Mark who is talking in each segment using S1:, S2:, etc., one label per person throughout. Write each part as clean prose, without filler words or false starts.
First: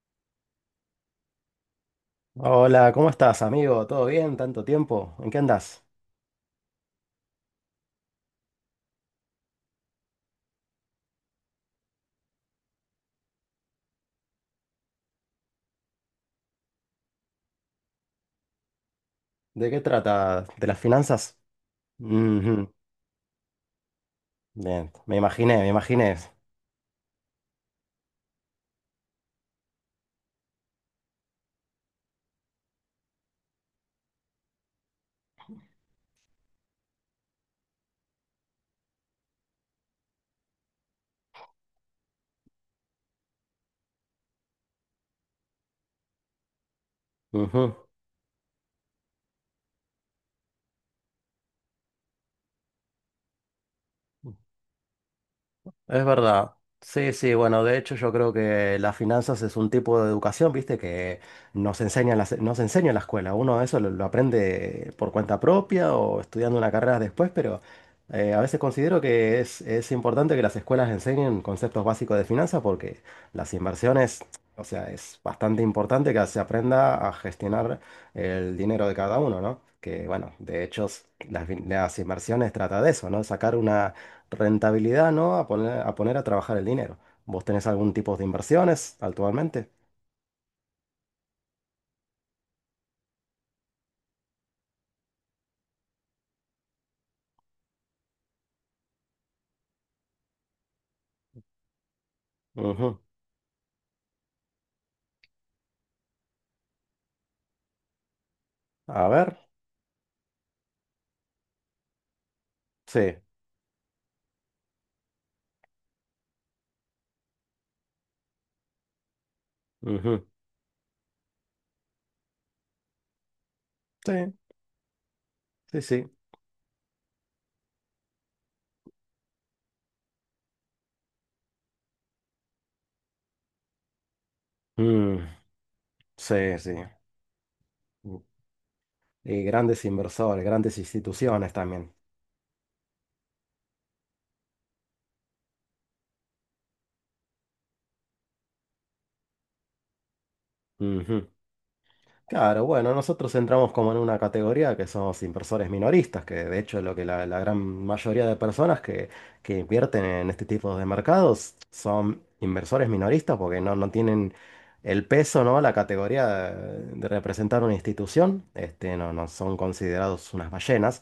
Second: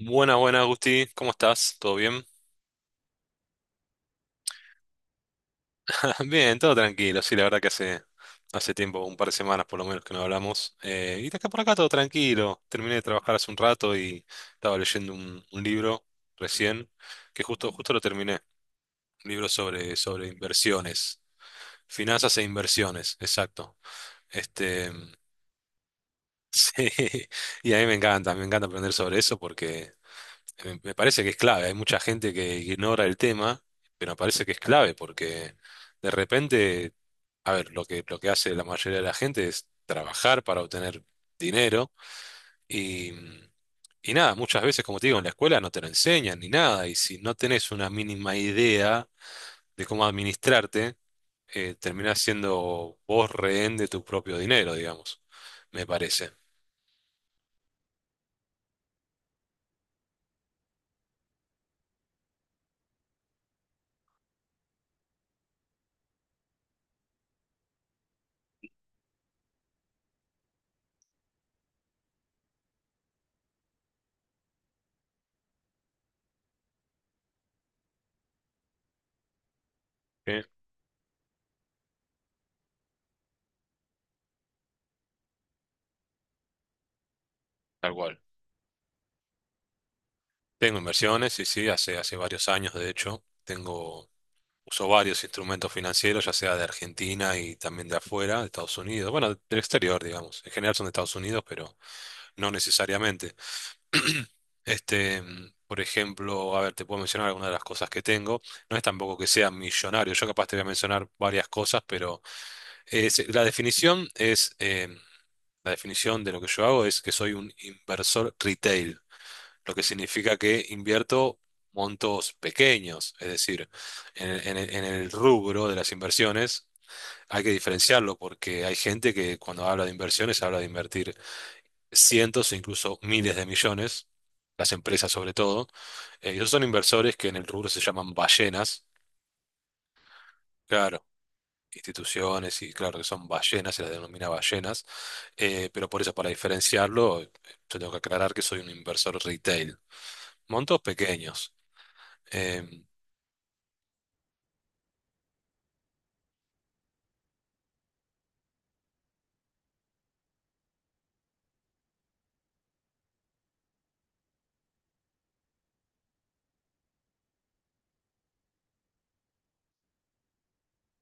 S1: Buena, buena, Agustín. ¿Cómo estás? ¿Todo bien?
S2: Hola, ¿cómo estás, amigo? ¿Todo bien? ¿Tanto tiempo? ¿En qué andás?
S1: Bien, todo tranquilo. Sí, la verdad que hace tiempo, un par de semanas por lo menos que no hablamos. Y de acá por acá todo tranquilo. Terminé de trabajar hace un rato y estaba leyendo un libro recién, que justo lo terminé. Un libro
S2: ¿De qué
S1: sobre
S2: trata? ¿De las
S1: inversiones.
S2: finanzas?
S1: Finanzas e
S2: Ujú.
S1: inversiones, exacto. Este,
S2: Bien, me imaginé, me imaginé.
S1: sí. Y a mí me encanta aprender sobre eso porque me parece que es clave. Hay mucha gente que ignora el tema, pero me parece que es clave porque de repente, a ver, lo que hace la mayoría de la gente es trabajar para obtener dinero y, y nada, muchas veces, como te digo, en la escuela no te lo enseñan ni nada y si no tenés
S2: Ujú.
S1: una mínima idea de cómo administrarte, terminás siendo vos rehén de tu propio dinero, digamos, me
S2: Es
S1: parece.
S2: verdad. Sí, sí, bueno, de hecho yo creo que las finanzas es un tipo de educación, viste, que nos enseña en la escuela. Uno eso lo aprende por cuenta propia o estudiando una carrera después, pero a veces considero que es importante que las escuelas enseñen conceptos básicos de finanzas porque las inversiones, o sea, es bastante importante que se aprenda a gestionar el dinero de cada uno, ¿no? Que
S1: Sí.
S2: bueno, de hecho las inversiones trata de eso, ¿no? Sacar una rentabilidad, ¿no? A poner a trabajar el dinero. ¿Vos tenés algún
S1: Tal
S2: tipo
S1: cual.
S2: de inversiones actualmente?
S1: Tengo inversiones, y sí, sí, hace varios años, de hecho, tengo... Usó varios instrumentos financieros, ya sea de Argentina y también de afuera, de Estados Unidos, bueno, del exterior, digamos. En general son de Estados Unidos, pero no
S2: Ujú.
S1: necesariamente. Este, por ejemplo, a ver, te puedo mencionar algunas de las cosas que tengo. No es
S2: A
S1: tampoco que
S2: ver,
S1: sea millonario, yo capaz te voy a mencionar varias cosas, pero
S2: sí.
S1: la definición es, la definición de lo que yo hago es que soy un inversor retail, lo que
S2: Ujú.
S1: significa que invierto montos pequeños, es decir,
S2: Sí,
S1: en el rubro de
S2: sí,
S1: las
S2: sí.
S1: inversiones hay que diferenciarlo porque hay gente que cuando habla de inversiones habla de invertir cientos e incluso miles de millones, las empresas
S2: Mm.
S1: sobre todo. Y esos
S2: Sí,
S1: son
S2: sí.
S1: inversores que en el rubro se llaman ballenas,
S2: Y grandes inversores, grandes
S1: claro.
S2: instituciones también.
S1: Instituciones y claro que son ballenas, se las denomina ballenas, pero por eso para diferenciarlo, yo tengo que aclarar que soy un inversor retail, montos
S2: Ujú.
S1: pequeños.
S2: Claro,
S1: Em,
S2: bueno, nosotros entramos como en una categoría que somos inversores minoristas, que de hecho lo que la gran mayoría de personas que invierten en este tipo de mercados son inversores minoristas porque no tienen el peso, ¿no? La categoría de representar una institución, no son considerados unas ballenas.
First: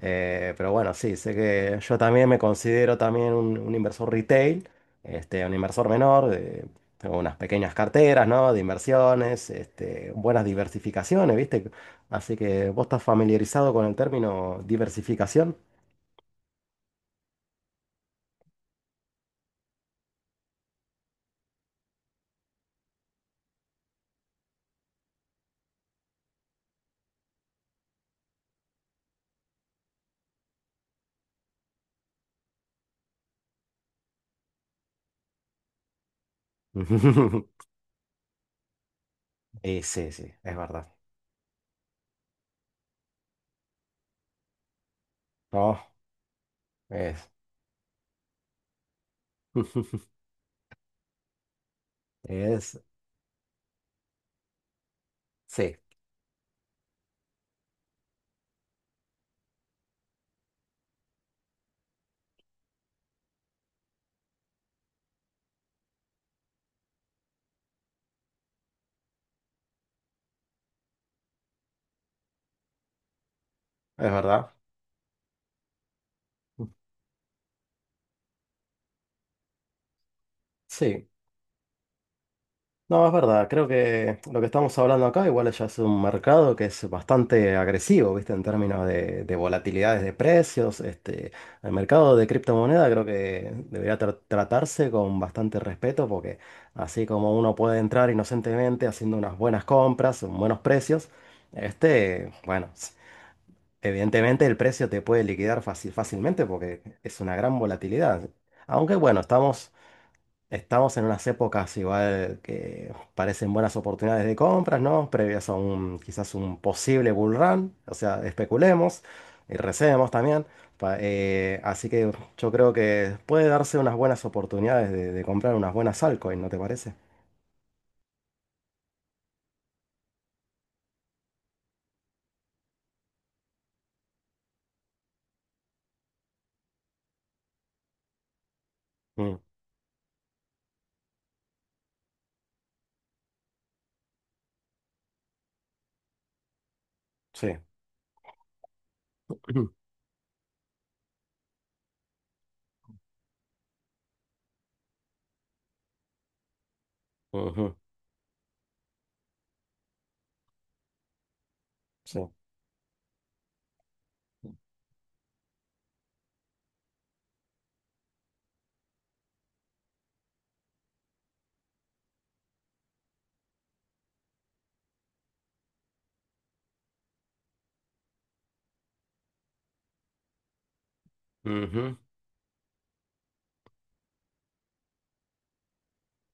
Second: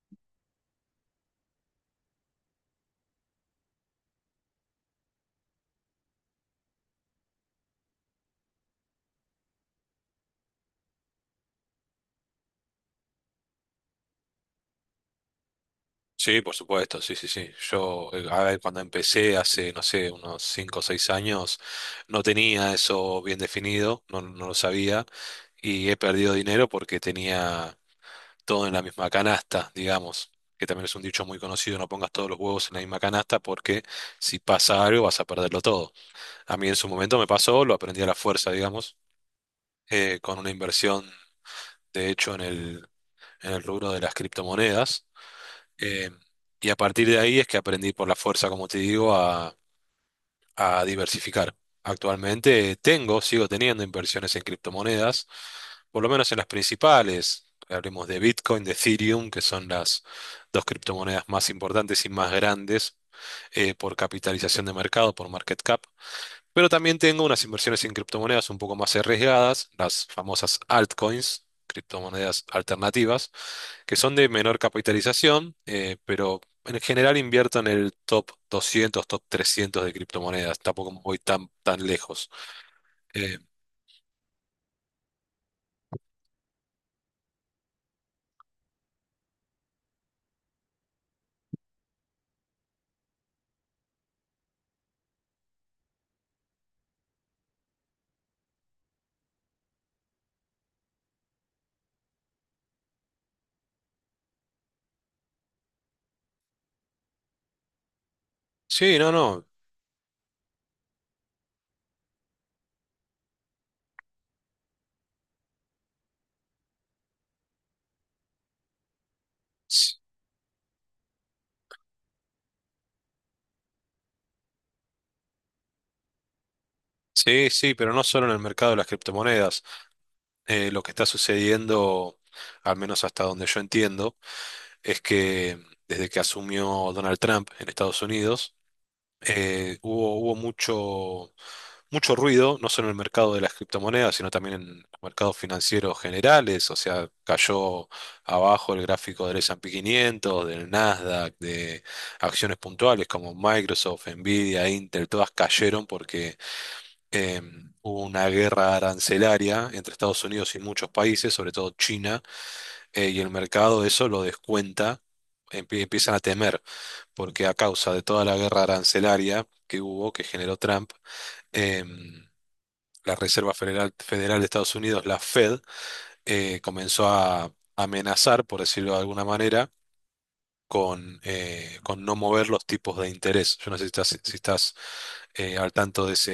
S2: Pero bueno, sí, sé que yo también me considero también un inversor retail, un inversor menor. Tengo unas pequeñas carteras, ¿no? De inversiones, buenas diversificaciones, ¿viste? Así que vos estás familiarizado con el término diversificación.
S1: Sí, por supuesto, sí, sí, sí. Yo, a ver, cuando empecé hace, no sé, unos 5 o 6 años, no tenía eso bien definido, no, no lo sabía, y he perdido dinero porque tenía todo en la misma canasta, digamos, que también es un dicho muy conocido, no pongas todos los huevos en la misma canasta porque si pasa algo vas a perderlo todo. A mí en su momento me pasó, lo aprendí a la fuerza, digamos,
S2: Y sí, sí,
S1: con una
S2: es verdad.
S1: inversión, de hecho, en el rubro de las criptomonedas
S2: No,
S1: eh, y a partir de
S2: es.
S1: ahí es que aprendí por la fuerza, como te digo, a diversificar. Actualmente
S2: Es.
S1: tengo, sigo teniendo inversiones en criptomonedas,
S2: Sí,
S1: por lo menos en las principales. Hablemos de Bitcoin, de Ethereum, que son las 2 criptomonedas más importantes y más grandes por capitalización de mercado, por market cap. Pero también tengo unas inversiones en criptomonedas un poco más arriesgadas, las famosas altcoins, criptomonedas alternativas, que
S2: es
S1: son de
S2: verdad.
S1: menor capitalización, pero en general invierto en el top 200, top 300 de criptomonedas. Tampoco
S2: Sí.
S1: voy tan lejos.
S2: No, es
S1: Eh,
S2: verdad, creo que lo que estamos hablando acá igual ya es un mercado que es bastante agresivo, ¿viste? En términos de volatilidades de precios, el mercado de criptomoneda creo que debería tratarse con bastante respeto porque así como uno puede entrar inocentemente haciendo unas buenas compras, buenos precios, bueno, evidentemente el precio te puede liquidar fácilmente porque es una gran volatilidad. Aunque
S1: sí, no,
S2: bueno,
S1: no.
S2: estamos en unas épocas igual que parecen buenas oportunidades de compras, ¿no? Previas a un quizás un posible bull run, o sea, especulemos y
S1: s-
S2: recemos también. Así que yo creo que puede darse unas buenas oportunidades de comprar unas buenas altcoins, ¿no te parece?
S1: Sí, sí, pero no solo en el mercado de las criptomonedas. Lo que está sucediendo, al menos hasta donde yo entiendo, es que desde que asumió Donald Trump en Estados Unidos,
S2: Mm,
S1: hubo mucho ruido, no solo en el mercado de las criptomonedas, sino también en los mercados financieros generales. O sea,
S2: sí.
S1: cayó abajo el gráfico del S&P 500, del Nasdaq, de acciones puntuales como Microsoft, Nvidia, Intel, todas cayeron porque eh,
S2: Ujú,
S1: hubo una guerra arancelaria entre Estados Unidos y muchos países, sobre todo China,
S2: sí.
S1: y el mercado eso lo descuenta, empiezan a temer porque a causa de toda la guerra arancelaria que hubo, que generó Trump, em, la Reserva Federal, Federal de Estados Unidos, la Fed, comenzó a amenazar, por decirlo de alguna manera,
S2: Ujú.
S1: con no mover los tipos de interés. Yo no sé si estás al tanto de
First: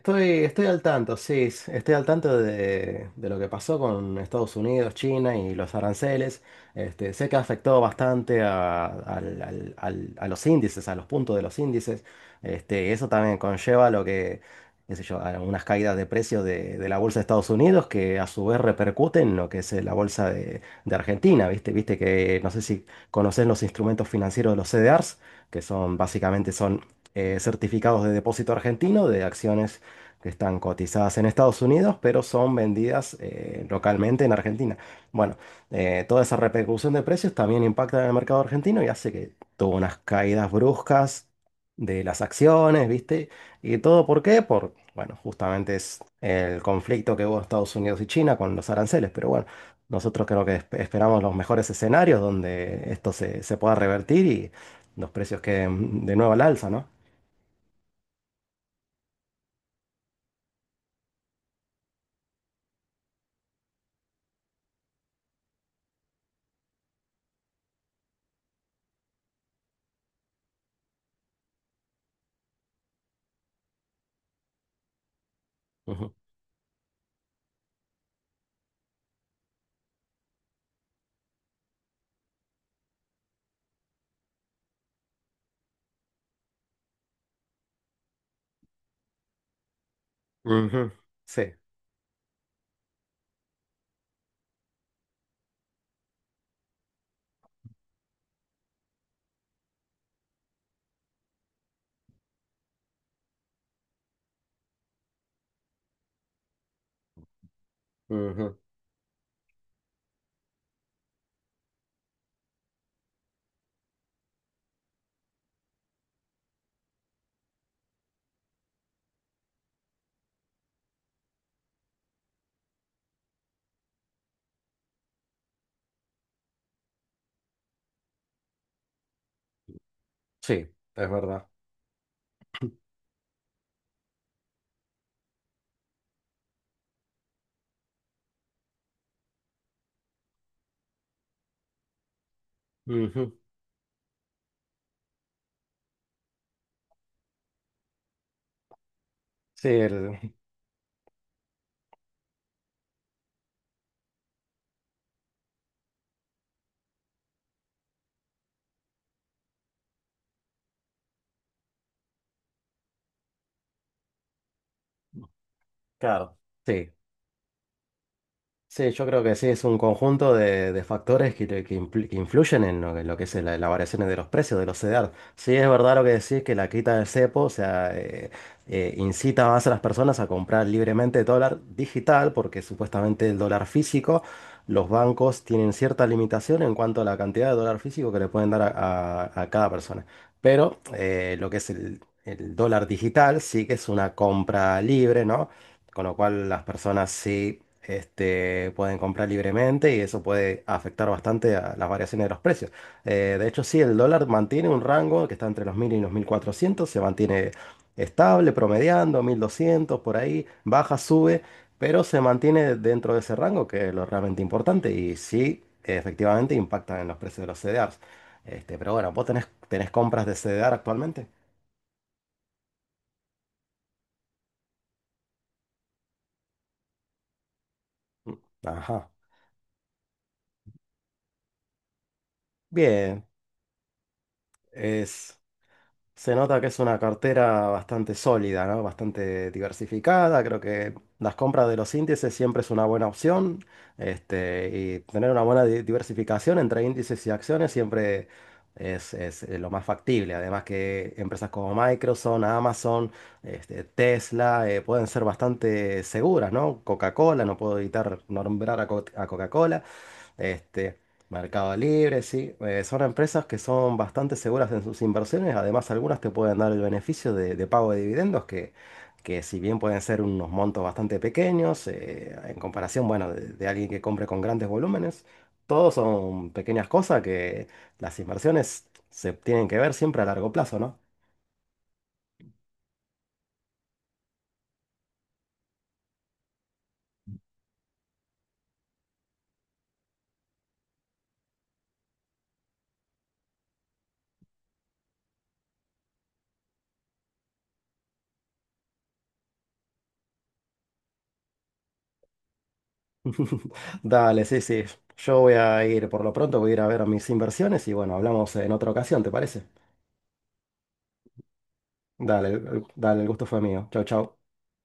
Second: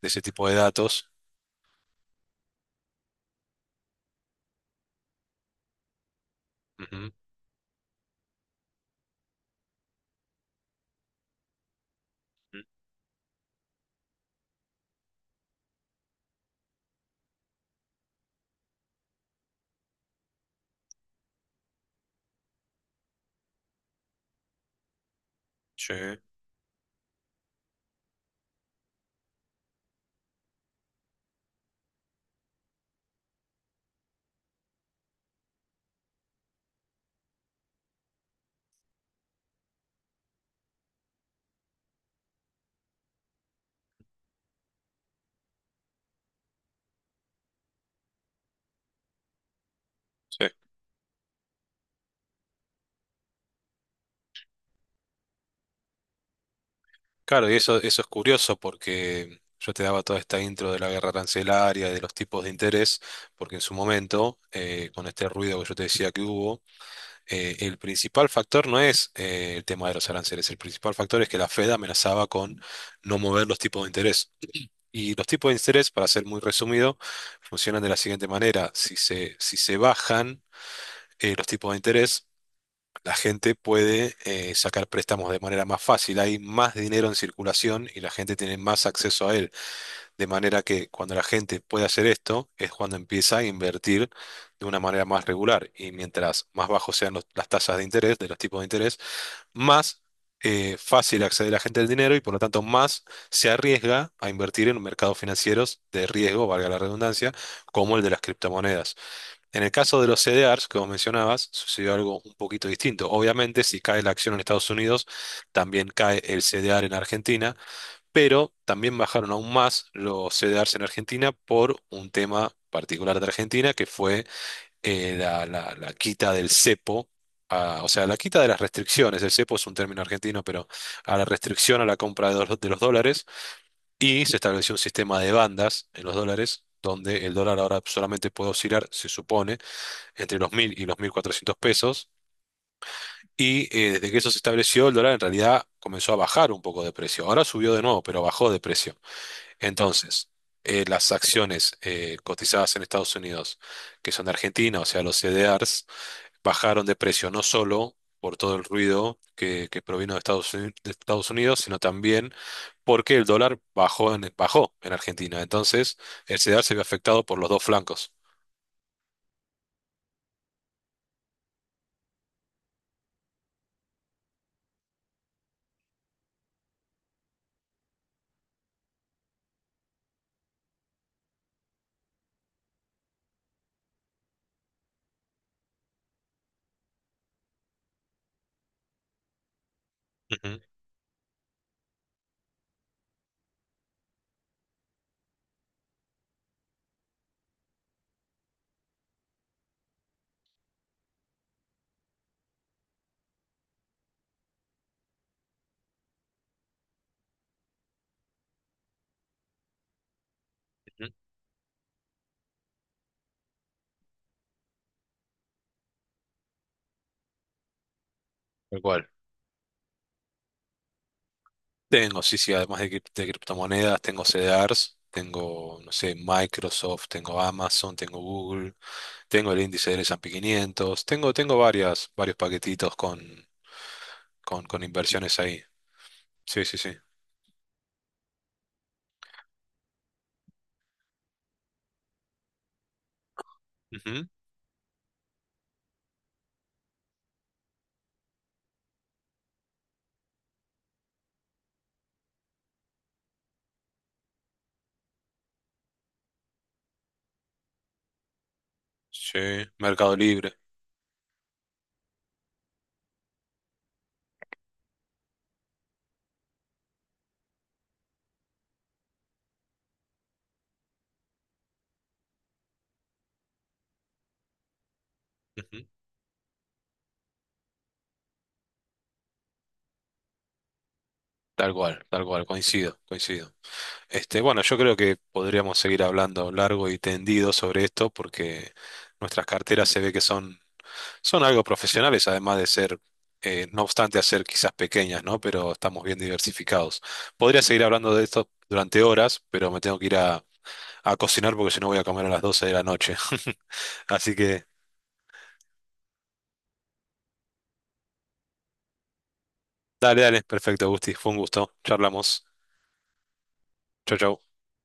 S1: de ese tipo de
S2: estoy al
S1: datos.
S2: tanto, sí, estoy al tanto de lo que pasó con Estados Unidos, China y los aranceles.
S1: Ujú.
S2: Sé que afectó bastante a, al- al- al- a los índices, a los puntos de los índices. Eso también conlleva lo que, qué sé yo, a unas caídas de precios de la bolsa de Estados Unidos que a su vez repercuten en lo que es la bolsa de Argentina, ¿viste? Viste que no sé si conocen los instrumentos financieros de los CDRs, que
S1: Sí,
S2: son básicamente son certificados de depósito argentino de acciones que están cotizadas en Estados Unidos, pero son vendidas localmente en Argentina. Bueno, toda esa repercusión de precios también impacta en el mercado argentino y hace que tuvo unas caídas bruscas de las acciones, ¿viste? ¿Y todo por qué? Por, bueno, justamente es el conflicto que hubo en Estados Unidos y China con los aranceles, pero bueno. Nosotros creo
S1: sí.
S2: que esperamos los mejores escenarios donde esto se pueda revertir y los precios queden de nuevo al alza, ¿no?
S1: Claro, y eso es curioso porque yo te daba toda esta intro de la guerra arancelaria, de los tipos de interés, porque en su momento, con este ruido que yo te decía que hubo, el principal factor no es el tema de los aranceles, el principal factor es que la Fed amenazaba con no mover los tipos de interés. Y los tipos de interés, para
S2: Ujú,
S1: ser muy resumido, funcionan de la siguiente manera. Si se bajan los tipos de interés, la gente puede sacar préstamos de manera más fácil. Hay más dinero en circulación y la gente tiene más acceso a él. De manera que
S2: ujú.
S1: cuando la
S2: Sí,
S1: gente puede hacer esto, es cuando empieza a invertir de una manera más regular. Y mientras más bajos sean las tasas de interés, de los tipos de interés, más fácil accede la gente al dinero y por lo tanto más se arriesga a invertir en mercados financieros de riesgo, valga la redundancia, como el de las
S2: ujú,
S1: criptomonedas. En el caso de los CDRs que vos mencionabas, sucedió algo un poquito distinto. Obviamente, si cae la acción en Estados Unidos, también cae el CDR en Argentina, pero también bajaron aún más los CDRs en Argentina por un tema particular de Argentina, que fue la quita del cepo, o sea, la quita de las restricciones. El cepo es un término argentino,
S2: sí,
S1: pero
S2: es
S1: a la
S2: verdad.
S1: restricción a la compra de los dólares, y se estableció un sistema de bandas en los dólares, donde el dólar ahora solamente puede oscilar, se supone, entre los 1000 y los 1400 pesos.
S2: Ujú.
S1: Y desde que eso se estableció, el dólar en realidad comenzó a bajar un poco de precio. Ahora subió de nuevo, pero bajó de precio.
S2: Sí,
S1: Entonces,
S2: el...
S1: las acciones cotizadas en Estados Unidos, que son de Argentina, o sea, los CDRs, bajaron de precio no solo por todo el ruido que provino de Estados Unidos, sino también porque el dólar bajó en Argentina. Entonces,
S2: Claro,
S1: el CDR se vio
S2: sí.
S1: afectado por los dos flancos.
S2: Sí, yo creo que sí, es un conjunto de factores que influyen en lo que es la variación de los precios de los CEDAR. Sí, es verdad lo que decís, que la quita del cepo, o sea, incita más a las personas a comprar libremente dólar digital, porque supuestamente el dólar físico, los bancos tienen cierta limitación en cuanto a la cantidad de dólar físico que le pueden dar a cada persona.
S1: Ujú,
S2: Pero lo que es el dólar digital sí que es una compra libre, ¿no? Con lo cual las personas sí pueden comprar libremente y eso puede afectar bastante a las variaciones de los precios. De hecho, sí, el dólar mantiene un rango que está entre los 1.000 y los 1.400, se mantiene estable, promediando 1.200 por ahí, baja,
S1: ujú.
S2: sube, pero se mantiene dentro de ese rango, que es lo realmente importante y sí, efectivamente impacta en los precios de los CDRs.
S1: Tal
S2: Pero
S1: cual.
S2: bueno, ¿vos tenés compras de CDR actualmente?
S1: Tengo, sí, sí, además de criptomonedas, tengo CDRs, tengo, no sé, Microsoft, tengo Amazon, tengo Google,
S2: Ajá.
S1: tengo el índice del S&P 500, tengo, tengo varios paquetitos
S2: Bien,
S1: con
S2: es...
S1: inversiones ahí.
S2: Se nota
S1: Sí,
S2: que
S1: sí,
S2: es
S1: sí.
S2: una cartera bastante sólida, ¿no? Bastante diversificada. Creo que las compras de los índices siempre es una buena opción.
S1: Ujú.
S2: Y tener una buena diversificación entre índices y acciones siempre es lo más factible. Además que empresas como Microsoft, Amazon, Tesla, pueden ser bastante seguras, ¿no? Coca-Cola, no puedo evitar nombrar a
S1: Sí,
S2: Coca-Cola.
S1: Mercado Libre.
S2: Este, Mercado Libre, sí. Son empresas que son bastante seguras en sus inversiones. Además, algunas te pueden dar el beneficio de pago de dividendos, que si bien pueden ser unos montos bastante pequeños, en comparación, bueno, de alguien que compre con grandes volúmenes,
S1: Ujú.
S2: todos son pequeñas cosas que las inversiones se tienen que ver siempre a largo plazo, ¿no?
S1: Tal cual, coincido, coincido. Este, bueno, yo creo que podríamos seguir hablando largo y tendido sobre esto porque nuestras carteras se ve que son, son algo profesionales, además de ser, no obstante, hacer quizás pequeñas, ¿no? Pero estamos bien diversificados. Podría seguir hablando de esto durante horas, pero me tengo que ir a cocinar porque si no voy a comer a las 12 de la noche. Así
S2: Dale, sí,
S1: que,
S2: sí. Yo voy a ir, por lo pronto voy a ir a ver mis inversiones y bueno, hablamos en otra ocasión, ¿te parece?
S1: dale, dale, perfecto, Gusti, fue un gusto. Charlamos.
S2: Dale, el gusto fue mío. Chau,
S1: Chau,
S2: chau.
S1: chau.